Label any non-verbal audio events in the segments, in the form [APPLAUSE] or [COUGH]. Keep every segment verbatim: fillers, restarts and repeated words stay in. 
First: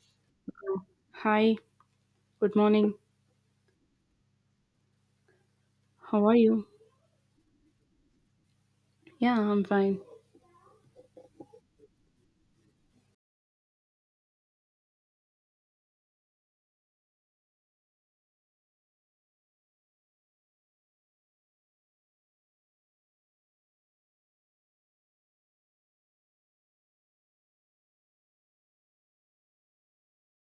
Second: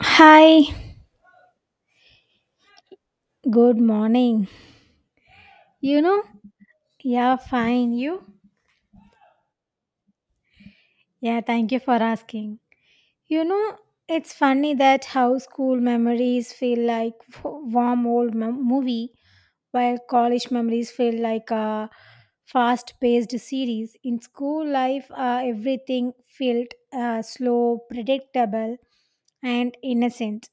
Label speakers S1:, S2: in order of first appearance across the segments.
S1: Hi,
S2: Hi, good morning.
S1: good morning. You know,
S2: How are you?
S1: yeah, fine. You?
S2: Yeah, I'm fine.
S1: Yeah, thank you for asking. You know, it's funny that how school memories feel like w- warm old mem- movie, while college memories feel like a fast-paced series. In school life, uh, everything felt uh, slow, predictable, and innocent.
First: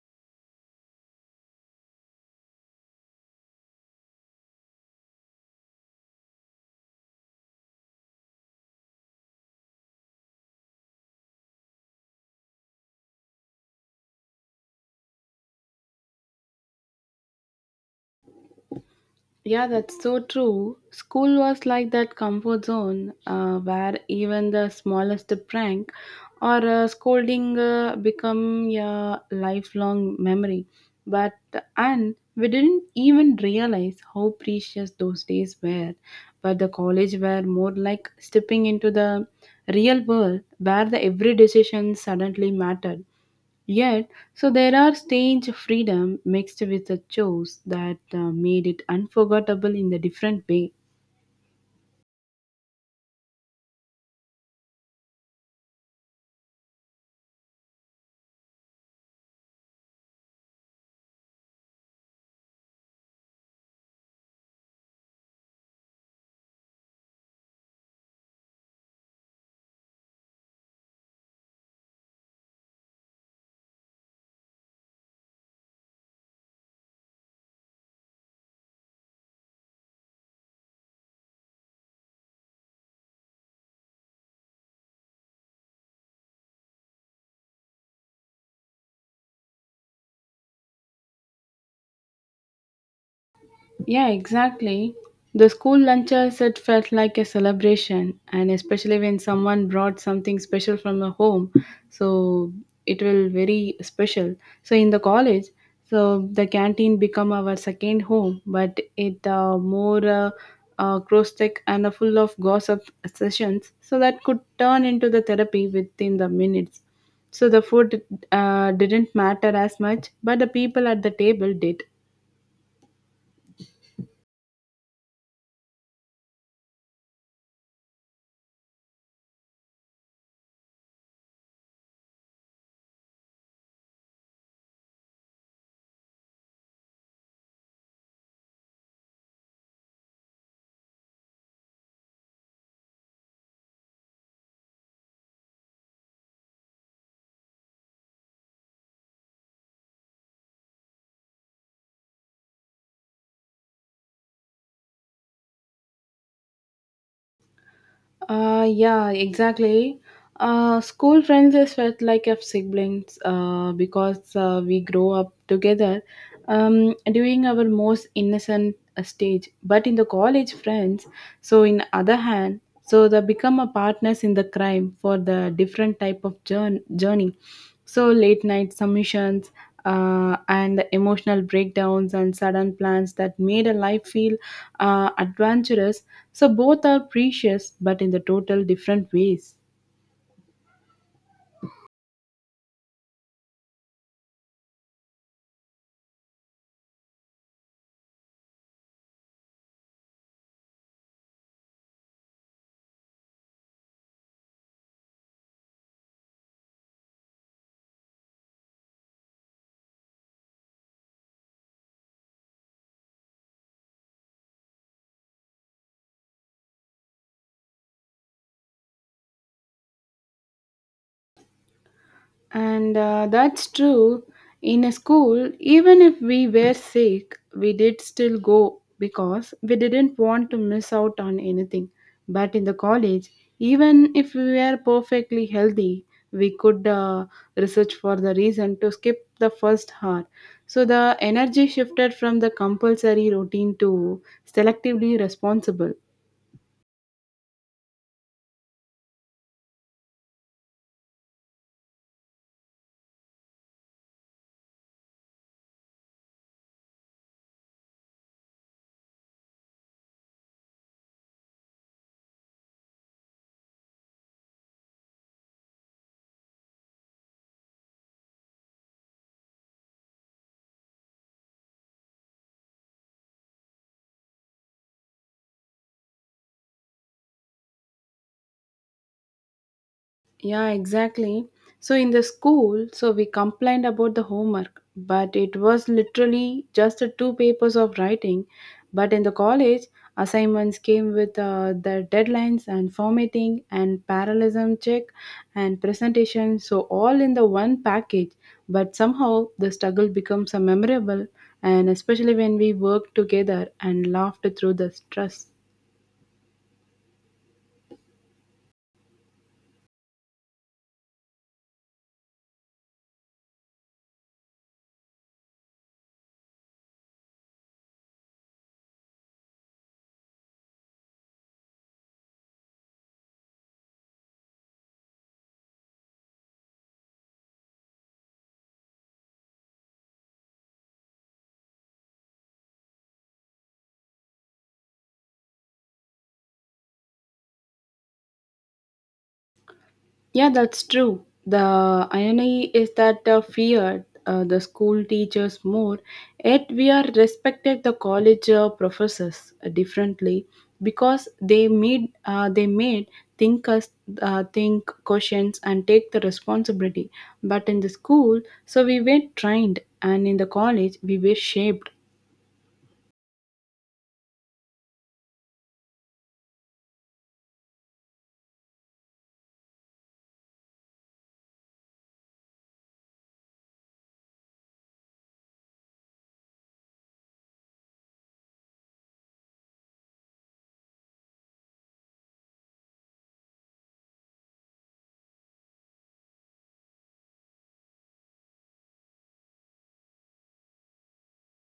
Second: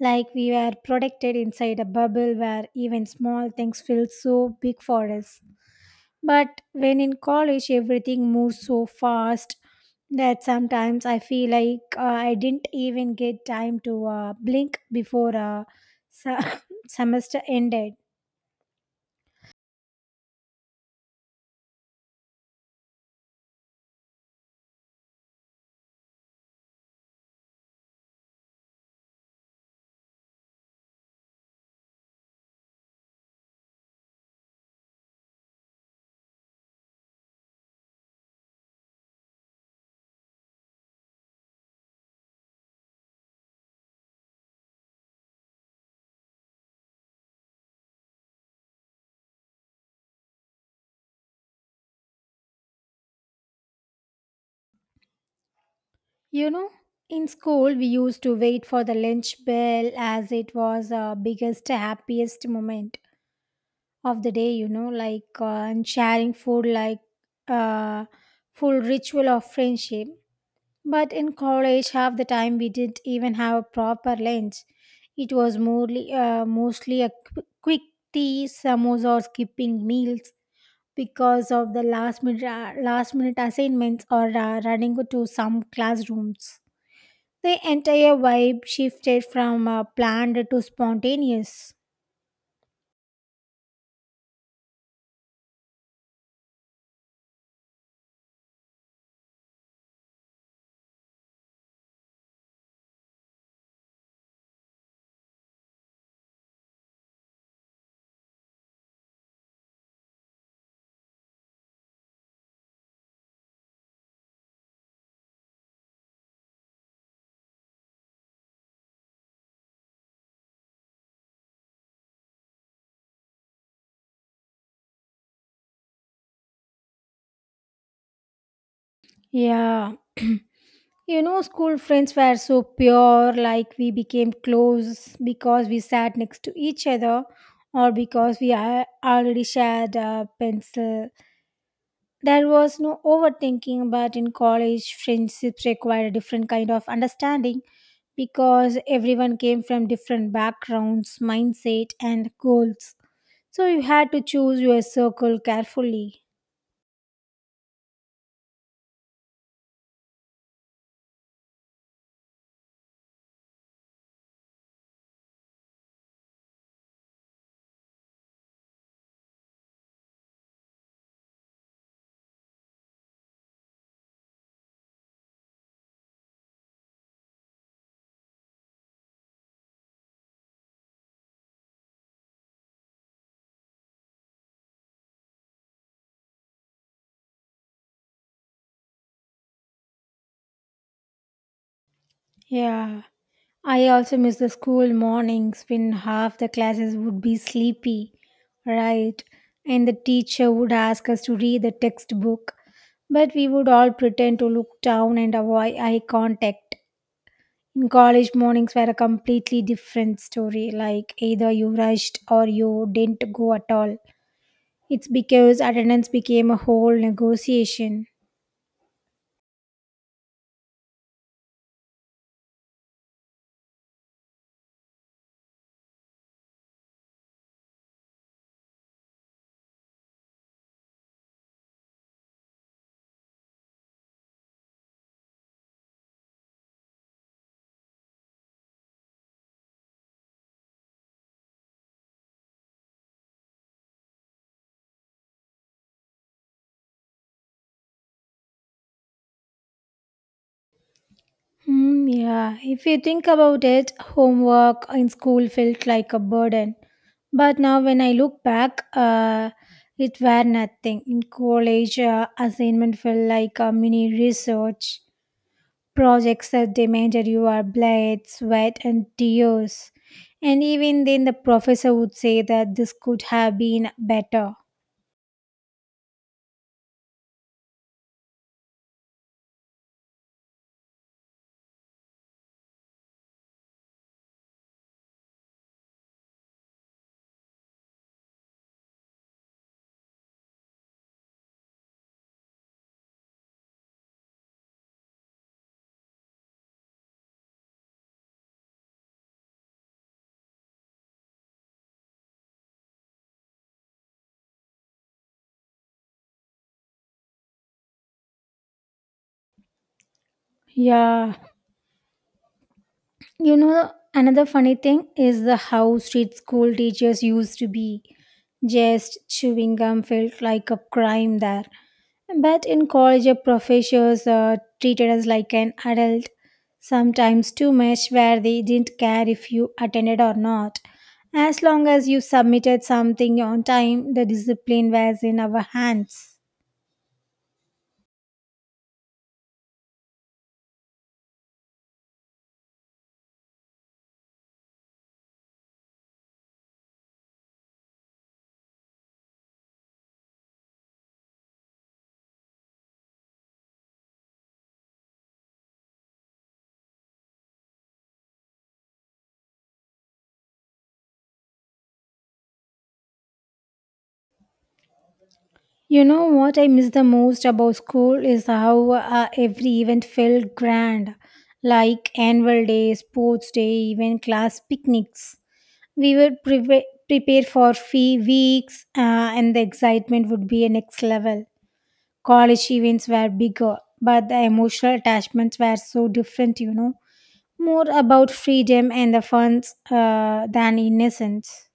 S1: Like we were protected inside a bubble where even small things feel so big for us. But when in college, everything moves so fast that sometimes I feel like uh, I didn't even get time to uh, blink before uh, [LAUGHS] su- [COUGHS] semester ended.
S2: Yeah, that's so true. School was like that comfort zone uh, where even the smallest prank or uh, scolding uh, become a lifelong memory. But and we didn't even realize how precious those days were. But the college were more like stepping into the real world where the every decision suddenly mattered. Yet, so there are stage freedom mixed with the chores that uh, made it unforgettable in the different way.
S1: You know, in school, we used to wait for the lunch bell as it was our biggest, happiest moment of the day, you know, like uh, and sharing food like uh, full ritual of friendship. But in college, half the time we didn't even have a proper lunch. It was mostly, uh, mostly a qu- quick tea, samosa, or skipping meals because of the last minute, uh, last minute assignments or uh, running to some classrooms. The entire vibe shifted from uh, planned to spontaneous.
S2: Yeah, exactly. The school lunches, it felt like a celebration, and especially when someone brought something special from the home, so it will very special. So in the college, so the canteen become our second home, but it uh, more uh, uh, cross-check and uh, full of gossip sessions, so that could turn into the therapy within the minutes. So the food uh, didn't matter as much, but the people at the table did.
S1: Yeah. You know, school friends were so pure, like we became close because we sat next to each other or because we a- already shared a pencil. There was no overthinking, but in college, friendships required a different kind of understanding because everyone came from different backgrounds, mindset, and goals. So you had to choose your circle carefully.
S2: Uh, yeah, exactly. Uh, school friends is felt like a siblings uh, because uh, we grow up together um, during our most innocent uh, stage. But in the college friends, so in other hand, so they become a partners in the crime for the different type of jour- journey. So late night submissions uh, and the emotional breakdowns and sudden plans that made a life feel uh, adventurous. So both are precious, but in the total different ways.
S1: Yeah. I also miss the school mornings when half the classes would be sleepy, right? And the teacher would ask us to read the textbook, but we would all pretend to look down and avoid eye contact. In college, mornings were a completely different story, like either you rushed or you didn't go at all. It's because attendance became a whole negotiation.
S2: And uh, That's true. In a school, even if we were sick, we did still go because we didn't want to miss out on anything. But in the college, even if we were perfectly healthy, we could uh, research for the reason to skip the first hour. So the energy shifted from the compulsory routine to selectively responsible.
S1: Hmm, yeah, if you think about it, homework in school felt like a burden. But now, when I look back, uh, it were nothing. In college, uh, assignment felt like a mini research projects that demanded your blood, sweat, and tears. And even then, the professor would say that this could have been better.
S2: Yeah, exactly. So in the school, so we complained about the homework, but it was literally just the two papers of writing. But in the college, assignments came with uh, the deadlines and formatting and parallelism check and presentation, so all in the one package. But somehow the struggle becomes a memorable, and especially when we worked together and laughed through the stress.
S1: Yeah. You know, another funny thing is the how street school teachers used to be. Just chewing gum felt like a crime there. But in college, your professors uh, treated us like an adult, sometimes too much, where they didn't care if you attended or not. As long as you submitted something on time, the discipline was in our hands.
S2: Yeah, that's true. The irony is that the fear uh, the school teachers more, yet we are respected the college uh, professors uh, differently because they made uh, they made think us uh, think questions and take the responsibility. But in the school, so we were trained, and in the college we were shaped.
S1: You know what I miss the most about school is how uh, every event felt grand, like annual day, sports day, even class picnics. We were preve- prepared for fee weeks, uh, and the excitement would be a next level. College events were bigger, but the emotional attachments were so different. You know, more about freedom and the funds uh, than innocence.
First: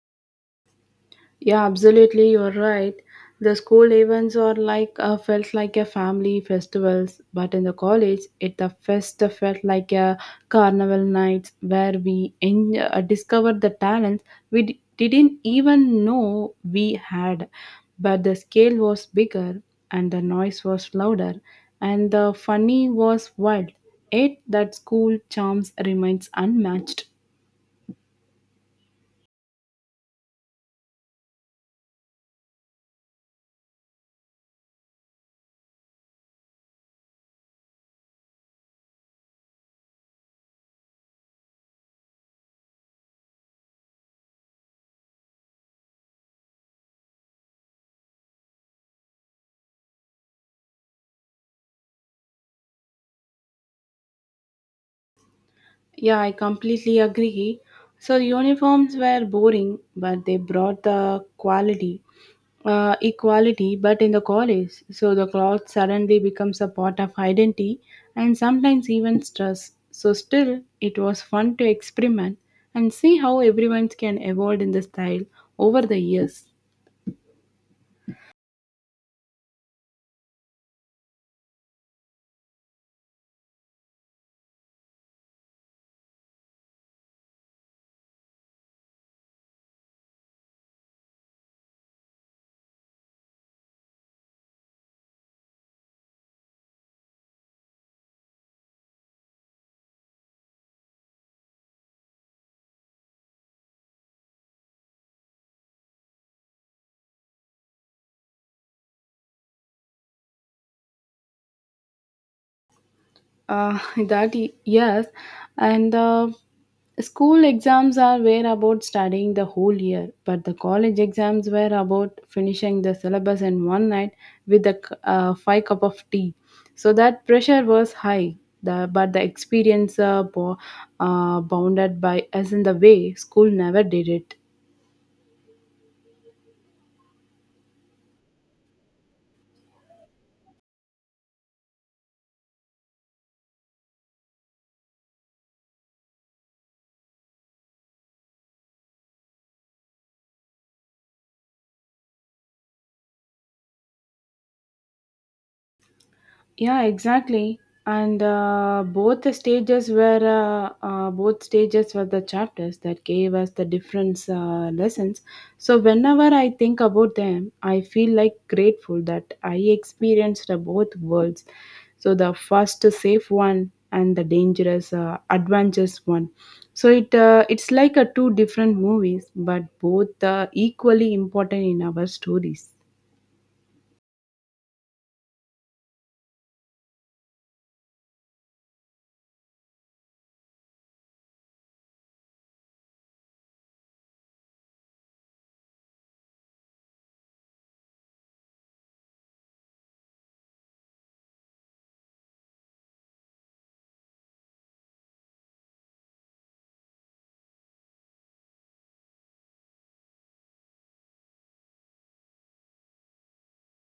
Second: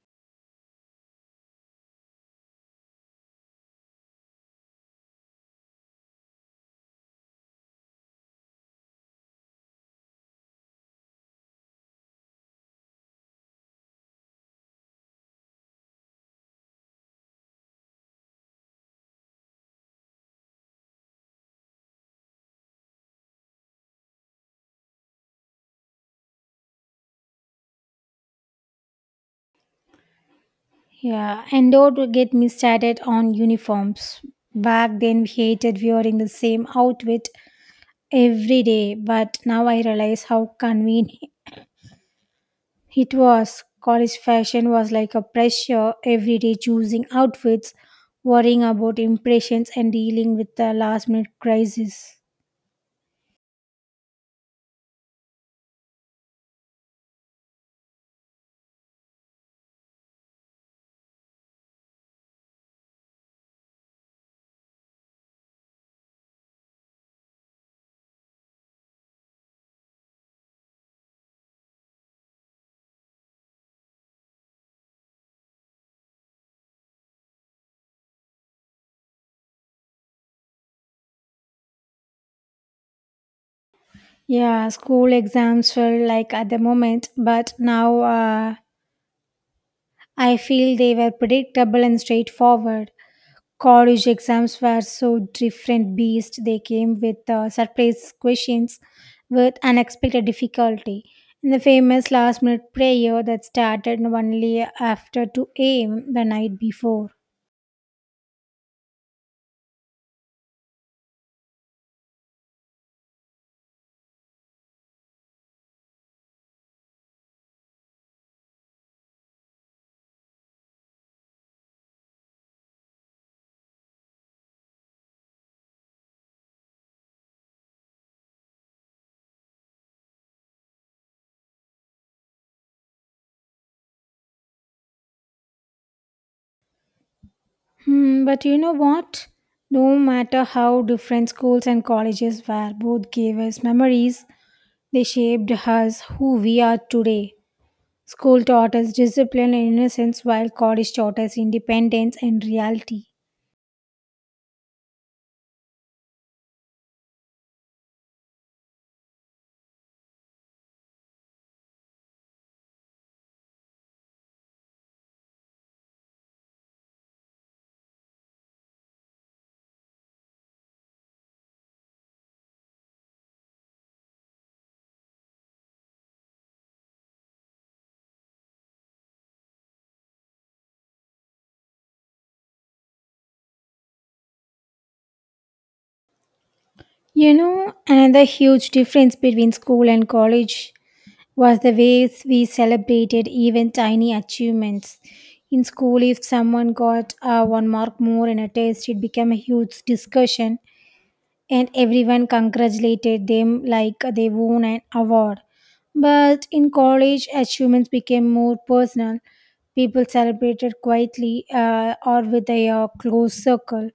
S2: Yeah, absolutely. You're right. The school events are like uh, felt like a family festivals, but in the college, it the fest felt like a carnival night where we en- uh, discovered the talents we d- didn't even know we had. But the scale was bigger, and the noise was louder, and the funny was wild. Yet that school charms remains unmatched.
S1: Yeah, and don't get me started on uniforms. Back then, we hated wearing the same outfit every day, but now I realize how convenient it was. College fashion was like a pressure every day, choosing outfits, worrying about impressions, and dealing with the last minute crisis.
S2: Yeah, I completely agree. So uniforms were boring, but they brought the quality, uh, equality. But in the college, so the cloth suddenly becomes a part of identity, and sometimes even stress. So still, it was fun to experiment and see how everyone can evolve in the style over the years.
S1: Yeah, school exams felt like at the moment, but now uh, I feel they were predictable and straightforward. College exams were so different beast, they came with uh, surprise questions with unexpected difficulty and the famous last minute prayer that started only after two a m a.m the night before.
S2: Uh, [LAUGHS] that y- yes, and uh, school exams are were about studying the whole year, but the college exams were about finishing the syllabus in one night with a c- uh, five cup of tea. So that pressure was high. The, but the experience uh, bo- uh, bounded by us in the way school never did it.
S1: Hmm, but you know what? No matter how different schools and colleges were, both gave us memories. They shaped us who we are today. School taught us discipline and innocence, while college taught us independence and reality.
S2: Yeah, exactly. And uh, Both the stages were uh, uh, both stages were the chapters that gave us the different uh, lessons. So whenever I think about them, I feel like grateful that I experienced uh, both worlds. So the first safe one and the dangerous uh, adventurous one. So it uh, it's like a two different movies, but both uh, equally important in our stories.
S1: You know, another huge difference between school and college was the ways we celebrated even tiny achievements. In school, if someone got uh, one mark more in a test, it became a huge discussion, and everyone congratulated them like they won an award. But in college, achievements became more personal. People celebrated quietly uh, or with a uh, close circle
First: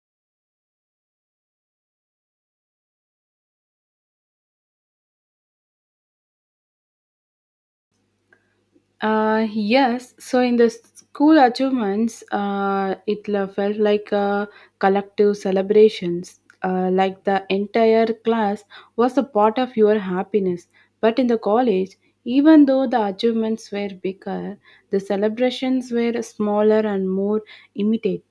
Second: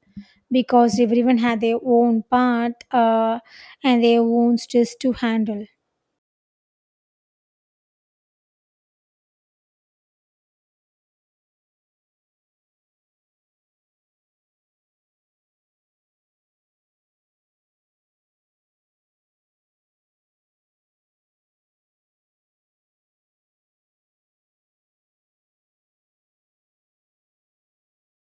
S1: because everyone had their own part uh, and their own stress to handle.
S2: Uh, yes. So in the school achievements, uh, it la- felt like a collective celebrations. Uh, like the entire class was a part of your happiness. But in the college, even though the achievements were bigger, the celebrations were smaller and more imitative.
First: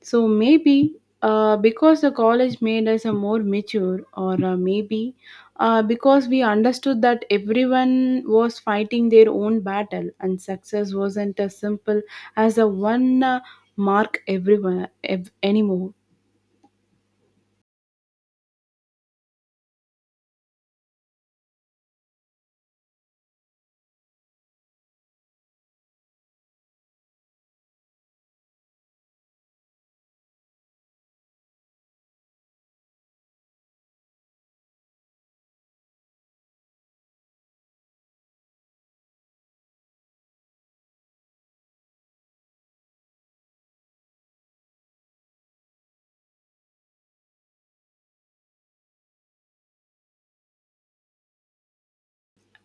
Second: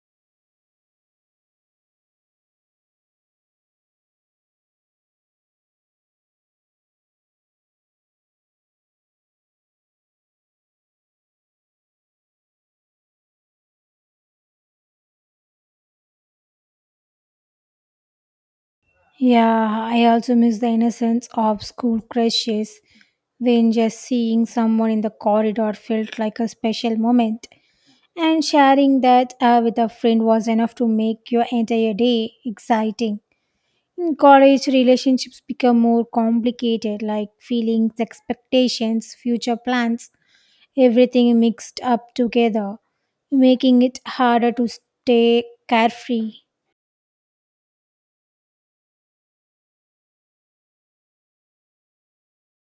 S2: So maybe uh, because the college made us a more mature, or uh, maybe uh, because we understood that everyone was fighting their own battle and success wasn't as simple as a one uh, mark everyone ev- anymore.
S1: Yeah, I also miss the innocence of school crushes when just seeing someone in the corridor felt like a special moment. And sharing that uh, with a friend was enough to make your entire day exciting. In college, relationships become more complicated, like feelings, expectations, future plans, everything mixed up together, making it harder to stay carefree.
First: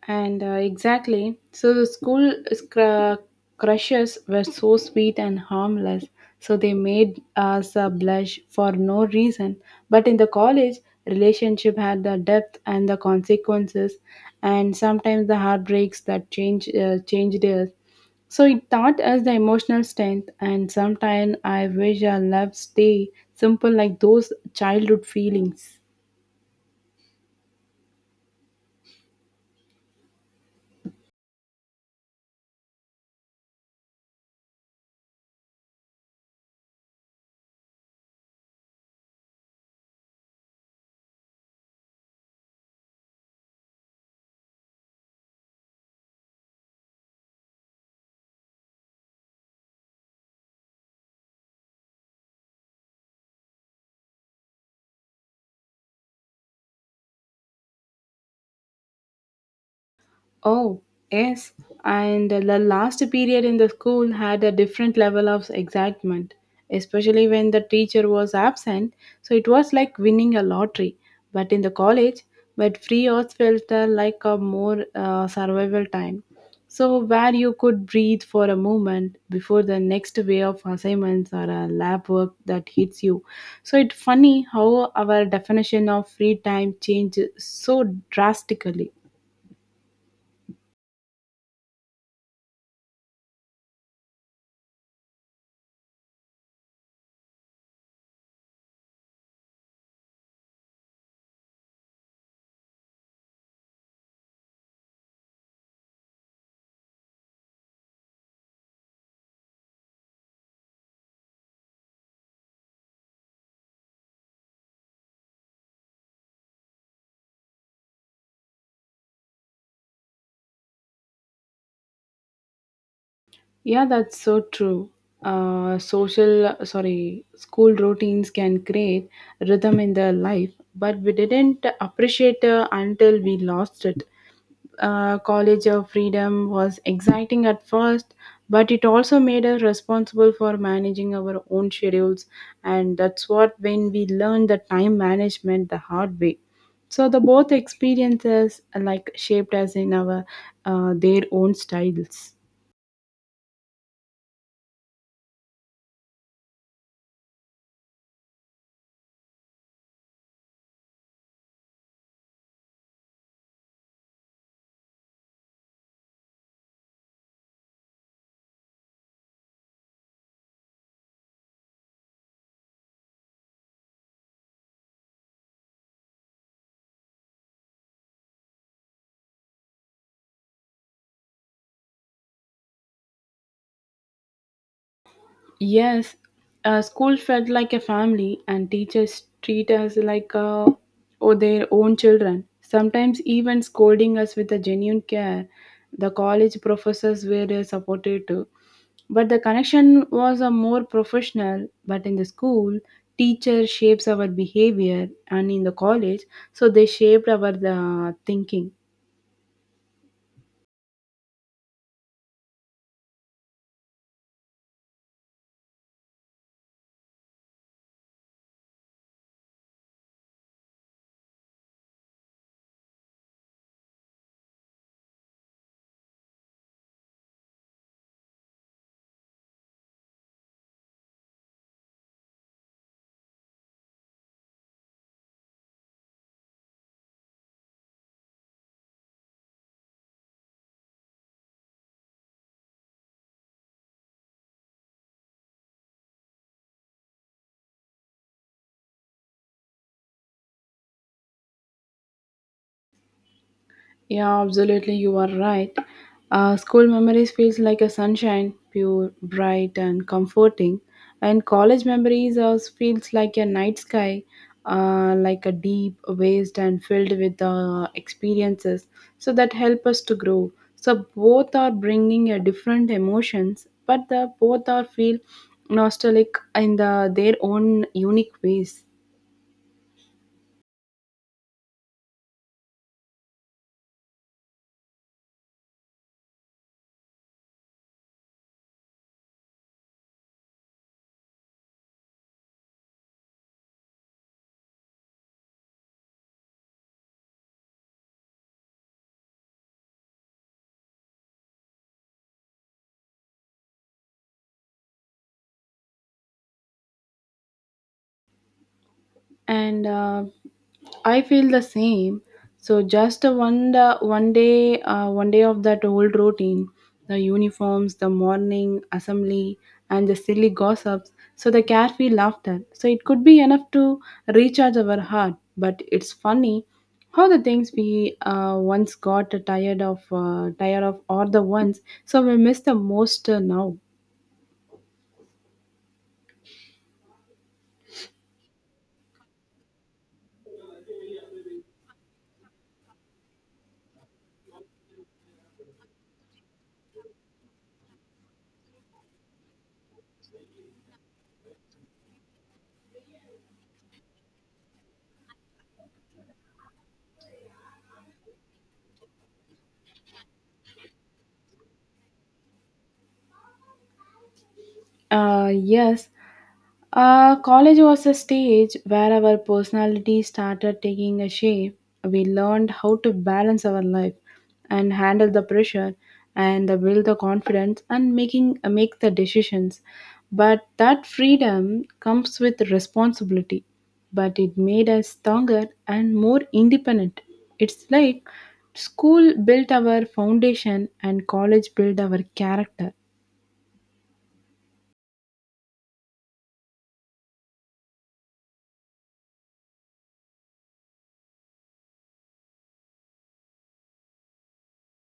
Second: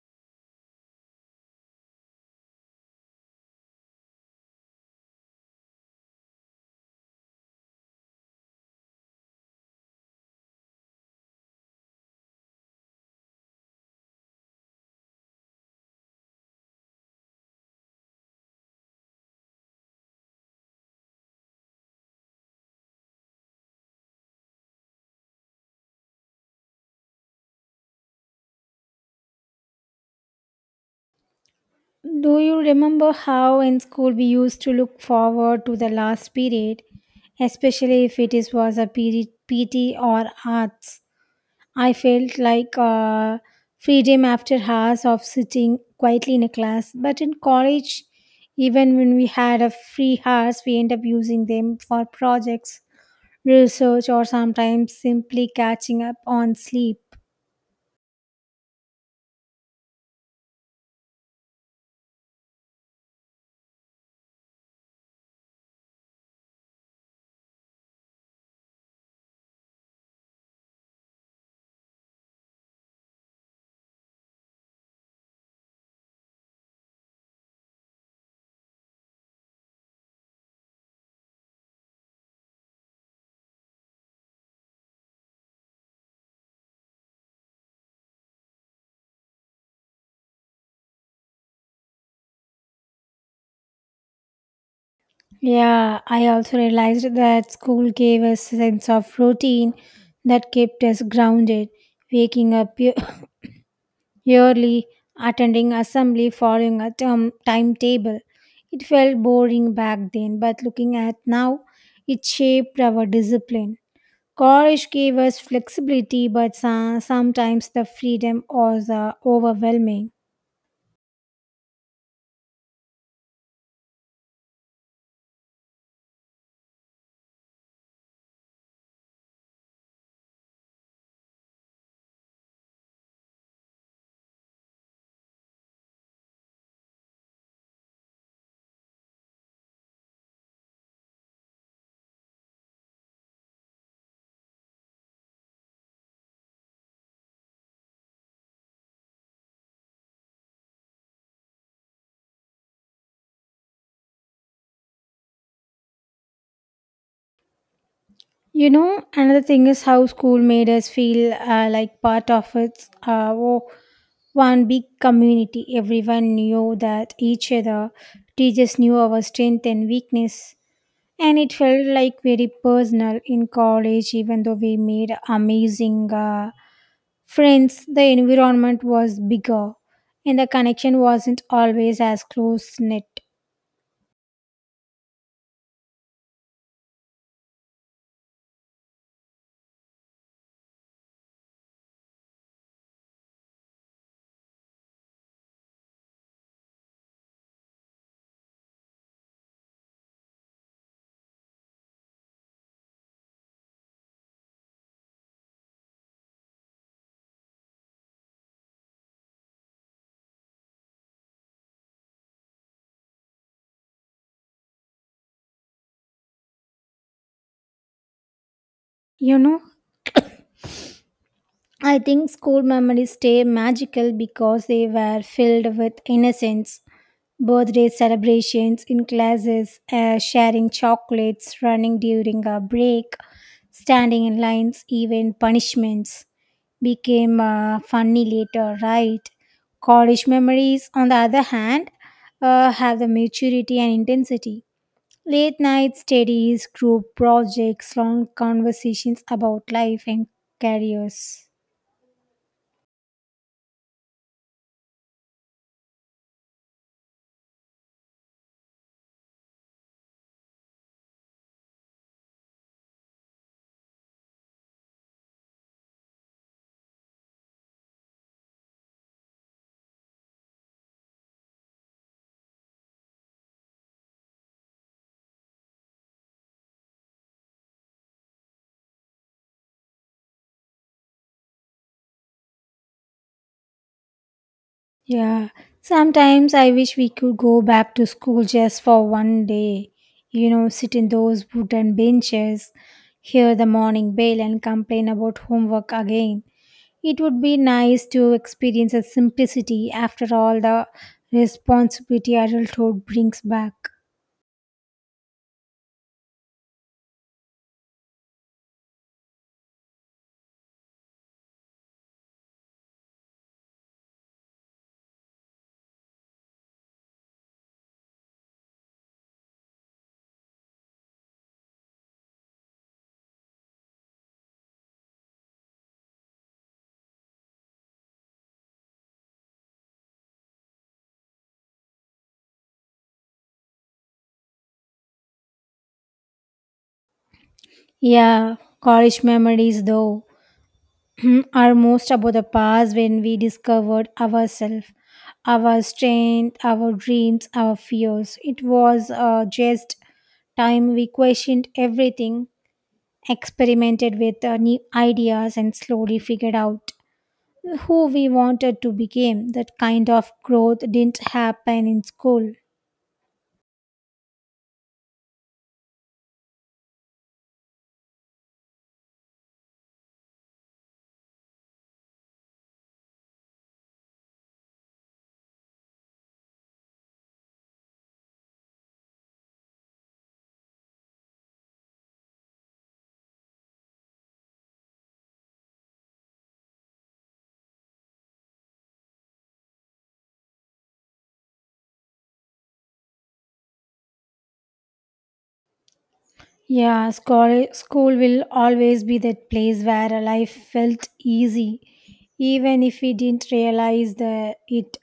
S2: And uh, Exactly, so the school scr- crushes were so sweet and harmless, so they made us uh, blush for no reason. But in the college, relationship had the depth and the consequences, and sometimes the heartbreaks that change uh, changed us. So it taught us the emotional strength, and sometimes I wish our love stay simple like those childhood feelings.
S1: Do you remember how in school we used to look forward to the last period, especially if it is, was a period, P T or arts? I felt like uh, freedom after hours of sitting quietly in a class. But in college, even when we had a free hours, we end up using them for projects research, or sometimes simply catching up on sleep.
S2: Oh, yes. And the last period in the school had a different level of excitement, especially when the teacher was absent. So it was like winning a lottery. But in the college, but free hours felt uh, like a more uh, survival time. So where you could breathe for a moment before the next wave of assignments or a lab work that hits you. So it's funny how our definition of free time changes so drastically.
S1: Yeah, I also realized that school gave us a sense of routine that kept us grounded, waking up ye- [CLEARS THROAT] yearly, attending assembly, following a term timetable. It felt boring back then, but looking at now, it shaped our discipline. College gave us flexibility, but so- sometimes the freedom was uh, overwhelming.
S2: Yeah, that's so true. Uh, social, sorry, school routines can create rhythm in their life, but we didn't appreciate uh, until we lost it. Uh, college of freedom was exciting at first, but it also made us responsible for managing our own schedules, and that's what when we learned the time management the hard way. So the both experiences uh, like shaped us in our uh, their own styles.
S1: You know, another thing is how school made us feel uh, like part of its uh, wo- one big community. Everyone knew that each other. Teachers knew our strength and weakness. And it felt like very personal in college, even though we made amazing uh, friends. The environment was bigger and the connection wasn't always as close knit.
S2: Yes, uh, school felt like a family, and teachers treat us like uh, or their own children, sometimes even scolding us with a genuine care. The college professors were uh, supportive too, but the connection was a more professional. But in the school, teacher shapes our behavior, and in the college, so they shaped our uh, thinking.
S1: You know, I think school memories stay magical because they were filled with innocence, birthday celebrations in classes, uh, sharing chocolates, running during a break, standing in lines, even punishments became uh, funny later, right? College memories, on the other hand, uh, have the maturity and intensity. Late night studies, group projects, long conversations about life and careers.
S2: Yeah, absolutely, you are right. Uh, school memories feels like a sunshine, pure, bright, and comforting, and college memories uh, feels like a night sky, uh, like a deep waste and filled with uh, experiences, so that help us to grow. So both are bringing a different emotions, but the both are feel nostalgic in the their own unique ways,
S1: Yeah, sometimes I wish we could go back to school just for one day. You know, sit in those wooden benches, hear the morning bell, and complain about homework again. It would be nice to experience the simplicity after all the responsibility adulthood brings back.
S2: and. Uh, I feel the same. So just a one da- one day, uh, one day of that old routine, the uniforms, the morning assembly, and the silly gossips. So the carefree laughter. So it could be enough to recharge our heart. But it's funny how the things we uh, once got tired of, uh, tired of, or the ones so we miss the most uh, now.
S1: Yeah, college memories though [CLEARS THROAT] are most about the past when we discovered ourselves, our strength, our dreams, our fears. It was uh, just time we questioned everything, experimented with uh, new ideas, and slowly figured out who we wanted to become. That kind of growth didn't happen in school.
S2: Uh, yes, uh, college was a stage where our personality started taking a shape. We learned how to balance our life and handle the pressure and uh, build the confidence and making uh, make the decisions. But that freedom comes with responsibility. But it made us stronger and more independent. It's like school built our foundation and college built our character.
S1: Yeah, school, school will always be that place where a life felt easy, even if we didn't realize the, it.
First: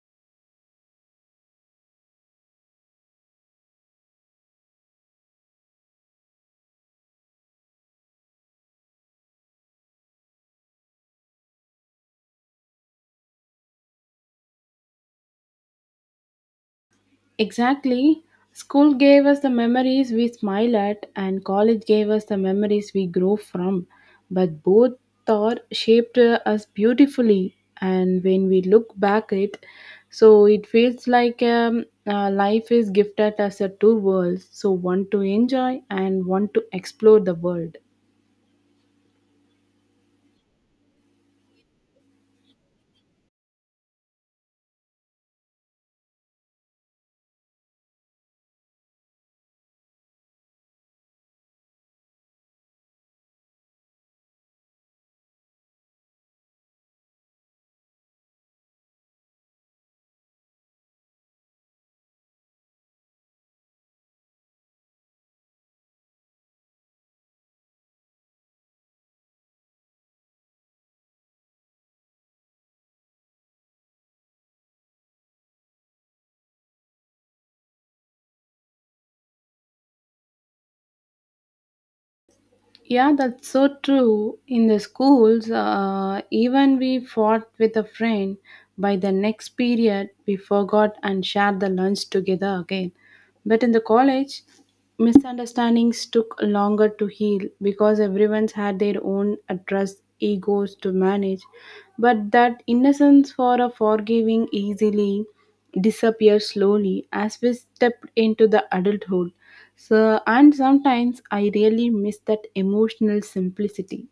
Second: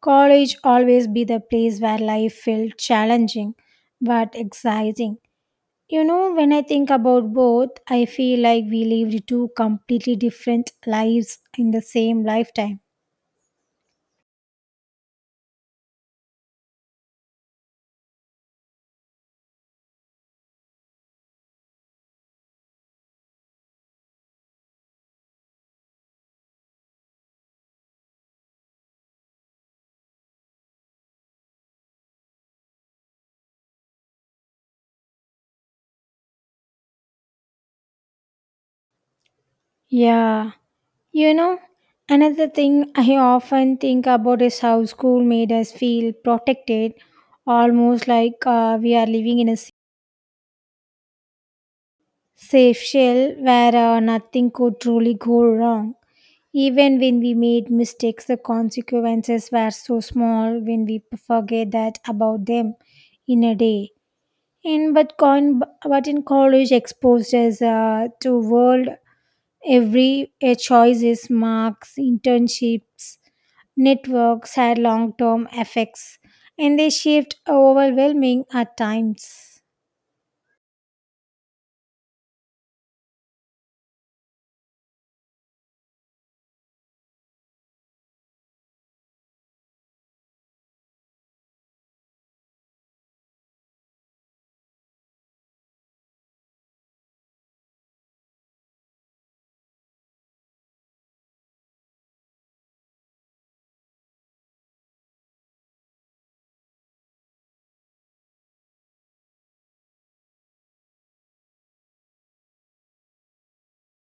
S1: College always be the place where life felt challenging but exciting. You know, when I think about both, I feel like we lived two completely different lives in the same lifetime.
S2: Exactly. School gave us the memories we smile at, and college gave us the memories we grow from. But both thought shaped uh, us beautifully, and when we look back it, so it feels like um, uh, life is gifted us a two worlds, so one to enjoy and one to explore the world.
S1: Yeah. You know, another thing I often think about is how school made us feel protected, almost like uh, we are living in a sa- safe shell where uh, nothing could truly go wrong. Even when we made mistakes, the consequences were so small when we forget that about them in a day. And but, con- but in college exposed us uh, to world. Every a choice is marks, internships, networks had long term effects and they shift overwhelming at times.
S2: Yeah, that's so true. In the schools, uh, even we fought with a friend. By the next period, we forgot and shared the lunch together again. But in the college, misunderstandings took longer to heal because everyone's had their own address egos to manage. But that innocence for a forgiving easily disappears slowly as we step into the adulthood. So, and sometimes I really miss that emotional simplicity.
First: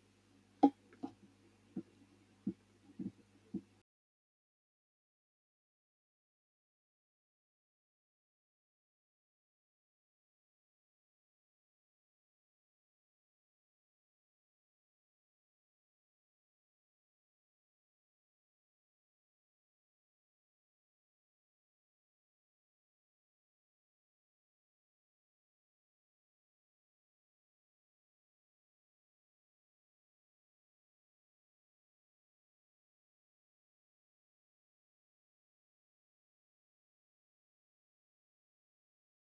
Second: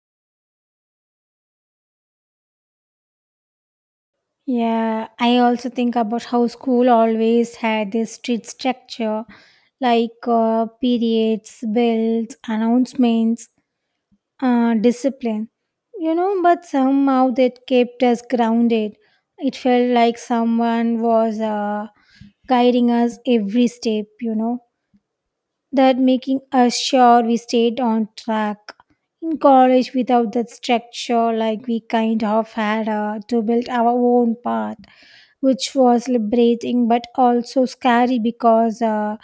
S1: Yeah, I also think about how school always had this strict structure like uh, periods, bells, announcements, uh, discipline. You know, but somehow that kept us grounded. It felt like someone was uh, guiding us every step, you know, that making us sure we stayed on track. In college, without that structure, like we kind of had uh, to build our own path, which was liberating but also scary because uh,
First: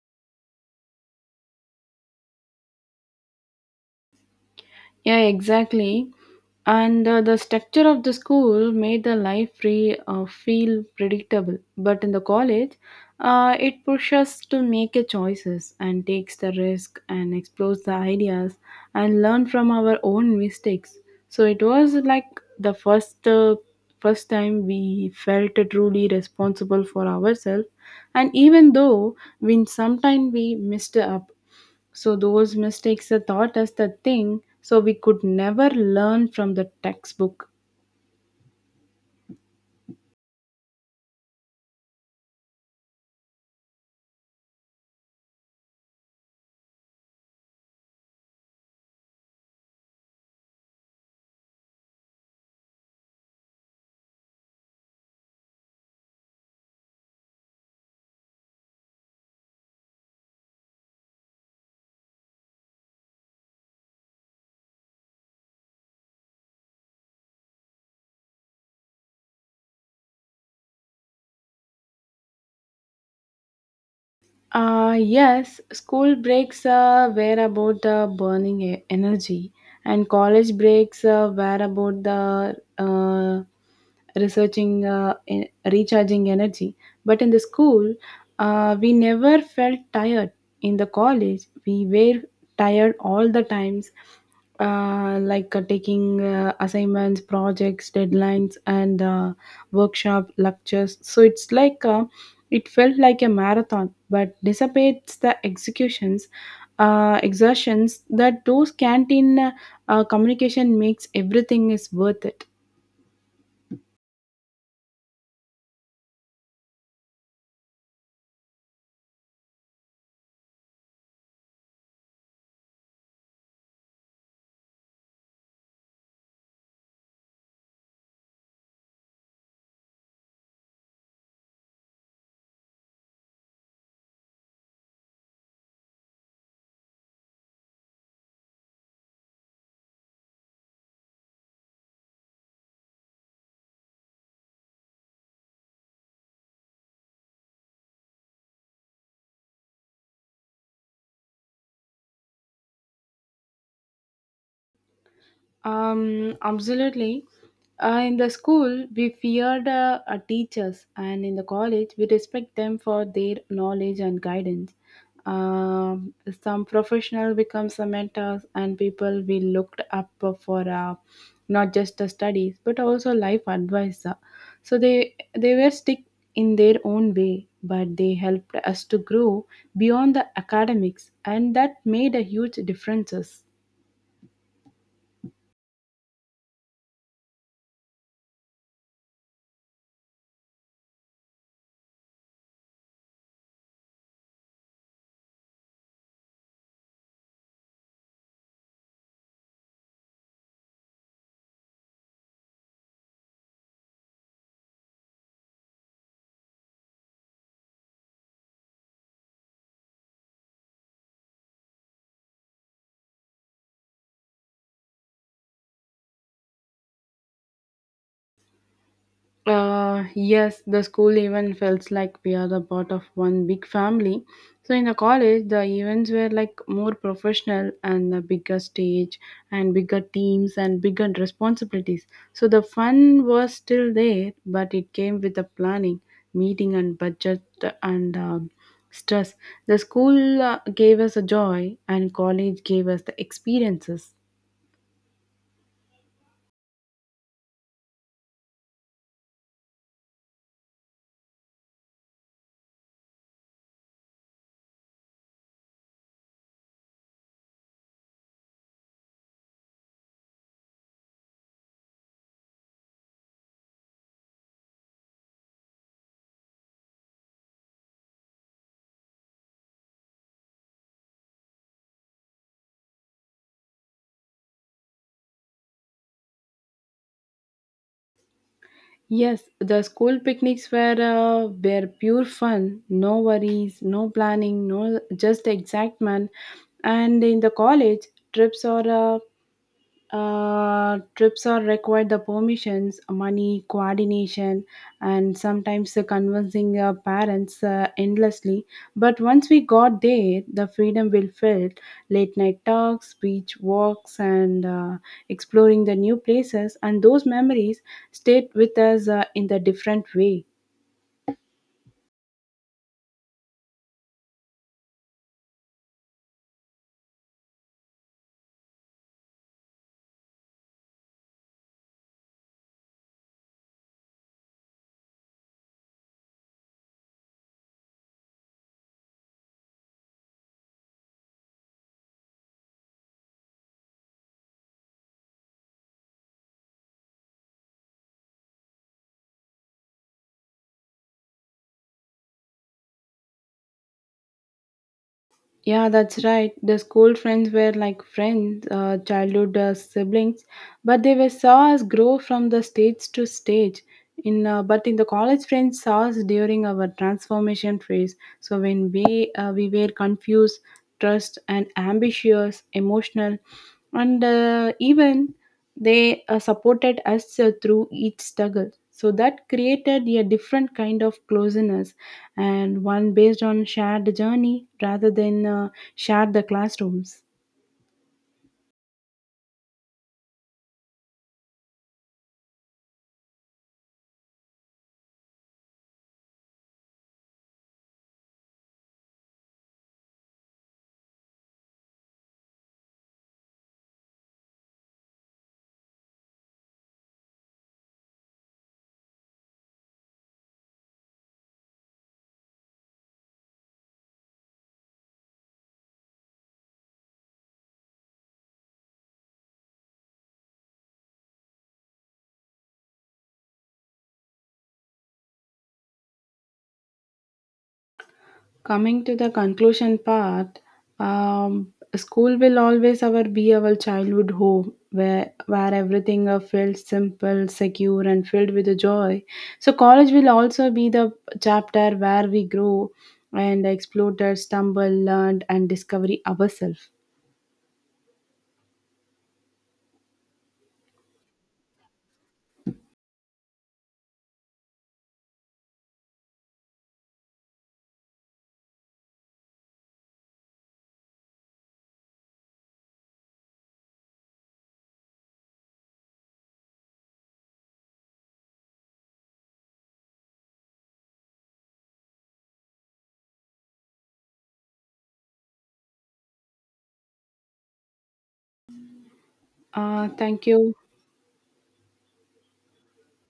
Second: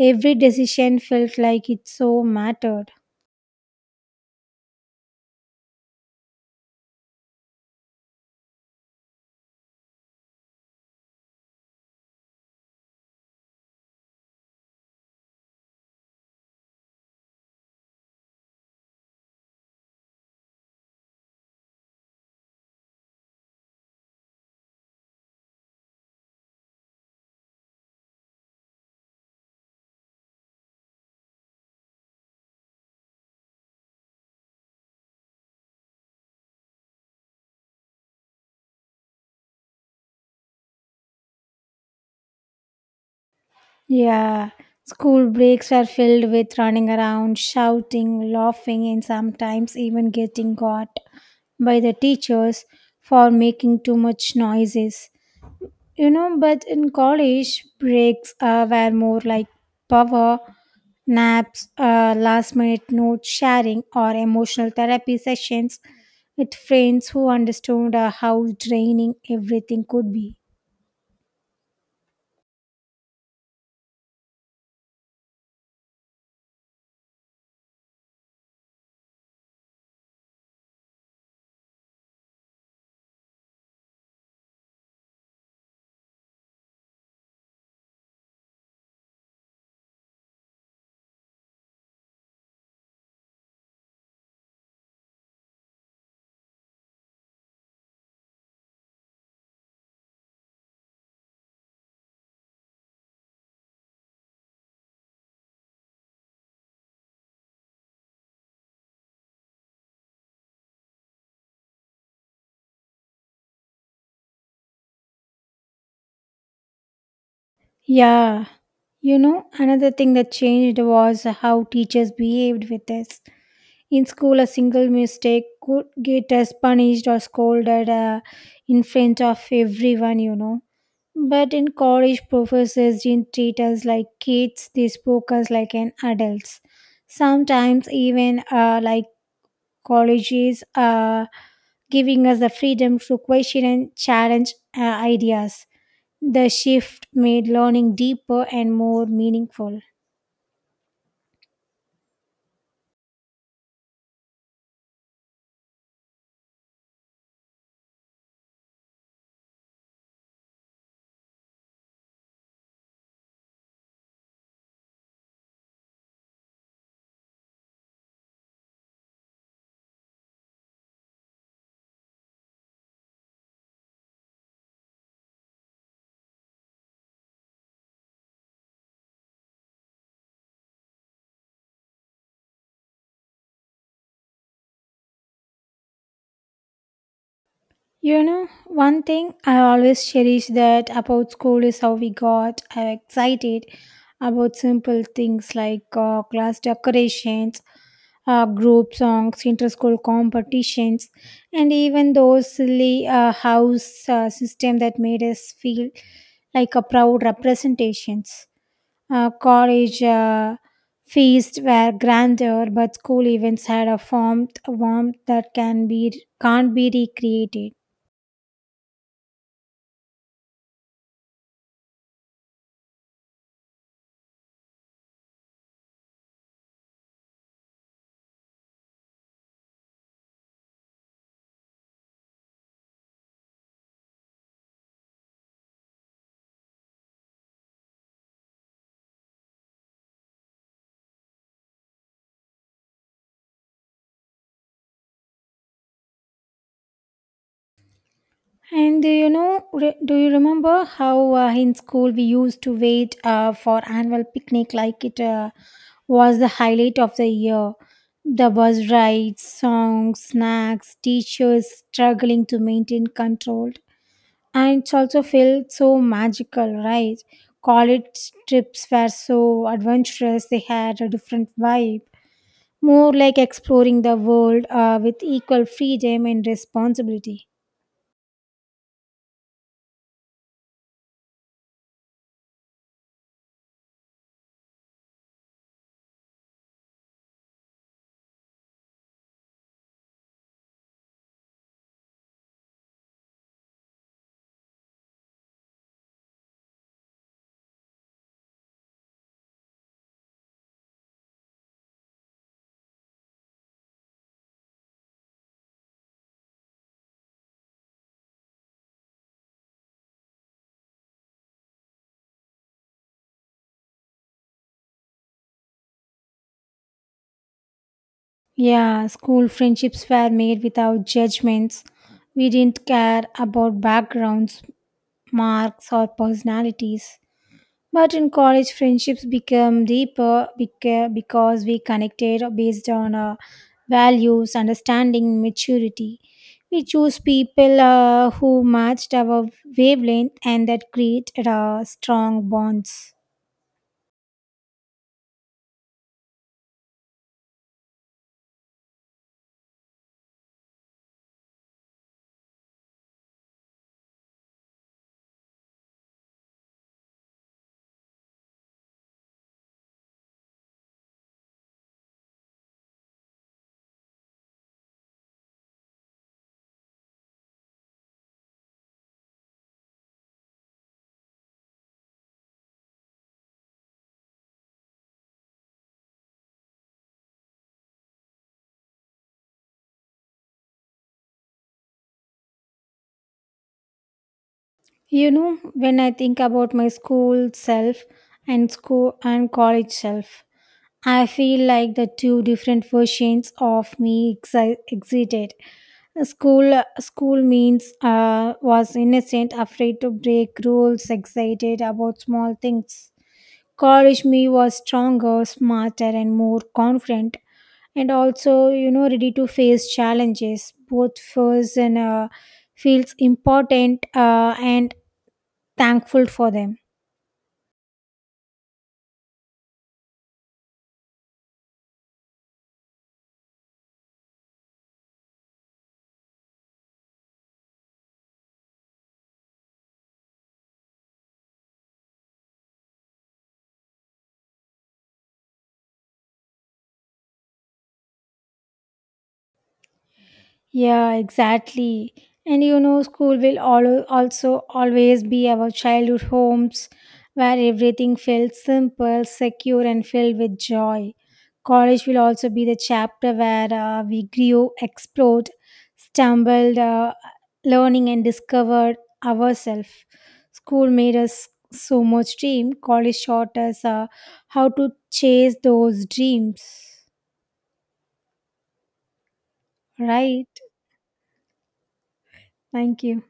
S1: every decision felt like it so mattered.
S2: Yeah, exactly. And uh, The structure of the school made the life free uh, feel predictable. But in the college, uh, it pushes us to make a choices and takes the risk and explores the ideas and learn from our own mistakes. So it was like the first uh, first time we felt truly responsible for ourselves. And even though we sometimes we messed up, so those mistakes are taught as the thing, so we could never learn from the textbook.
S1: Yeah, school breaks were filled with running around, shouting, laughing, and sometimes even getting caught by the teachers for making too much noises. You know, but in college, breaks uh, were more like power naps, uh, last minute note sharing, or emotional therapy sessions with friends who understood uh, how draining everything could be.
S2: Uh, yes, school breaks uh, were about the burning e- energy, and college breaks uh, were about the uh, researching, uh, e- recharging energy. But in the school, uh, we never felt tired. In the college, we were tired all the times, uh, like uh, taking uh, assignments, projects, deadlines, and uh, workshop lectures. So it's like. Uh, it felt like a marathon, but dissipates the executions, uh, exertions that those canteen uh, communication makes everything is worth it.
S1: Yeah. You know, another thing that changed was how teachers behaved with us. In school, a single mistake could get us punished or scolded uh, in front of everyone, you know. But in college, professors didn't treat us like kids, they spoke us like an adults. Sometimes, even uh, like colleges, uh, giving us the freedom to question and challenge uh, ideas. The shift made learning deeper and more meaningful.
S2: Um, absolutely. Uh, in the school, we feared uh, our teachers, and in the college, we respect them for their knowledge and guidance. Um, some professional become some mentors, and people we looked up for uh, not just the studies but also life advice. So they they were stick in their own way, but they helped us to grow beyond the academics, and that made a huge differences.
S1: You know, one thing I always cherish that about school is how we got uh, excited about simple things like uh, class decorations, uh, group songs, inter-school competitions, and even those silly uh, house uh, system that made us feel like a proud representations. Uh, college uh, feasts were grander, but school events had a form warmth that can be can't be recreated.
S2: Uh, yes, the school event felt like we are the part of one big family. So in the college, the events were like more professional and a bigger stage and bigger teams and bigger responsibilities. So the fun was still there, but it came with the planning, meeting, and budget and um, stress. The school uh, gave us a joy, and college gave us the experiences.
S1: And do you know, re- do you remember how uh, in school we used to wait uh, for annual picnic like it uh, was the highlight of the year? The bus rides, songs, snacks, teachers struggling to maintain control. And it also felt so magical, right? College trips were so adventurous, they had a different vibe, more like exploring the world uh, with equal freedom and responsibility.
S2: Yes, the school picnics were uh, were pure fun. No worries, no planning, no just excitement. And in the college trips are uh, uh, trips are required the permissions money coordination and sometimes the convincing uh, parents uh, endlessly but once we got there the freedom will felt late night talks beach walks and uh, exploring the new places and those memories stayed with us uh, in the different way.
S1: Yeah, school friendships were made without judgments. We didn't care about backgrounds, marks, or personalities. But in college, friendships become deeper beca- because we connected based on uh, values, understanding, maturity. We choose people uh, who matched our wavelength and that created uh, strong bonds.
S2: Yeah, that's right. The school friends were like friends, uh, childhood uh, siblings, but they were saw us grow from the stage to stage. In uh, but in the college friends saw us during our transformation phase. So when we uh, we were confused, trust and ambitious, emotional, and uh, even they uh, supported us uh, through each struggle. So that created a different kind of closeness and one based on shared journey rather than uh, shared the classrooms.
S1: You know, when I think about my school self and school and college self, I feel like the two different versions of me exi- existed. School, school means uh, was innocent, afraid to break rules, excited about small things. College me was stronger, smarter, and more confident, and also you know ready to face challenges. Both feels and uh, Feels important uh, and thankful for them.
S2: Coming to the conclusion part, um, school will always our be our childhood home where where everything uh, felt simple, secure, and filled with joy. So college will also be the chapter where we grow and explore, stumble, learn, and discover ourselves.
S1: Yeah, exactly. And you know, school will al- also always be our childhood homes where everything felt simple, secure, and filled with joy. College will also be the chapter where uh, we grew, explored, stumbled, uh, learning, and discovered ourselves. School made us so much dream. College taught us uh, how to chase those dreams.
S2: Uh, thank
S1: Right?
S2: you.
S1: Thank you.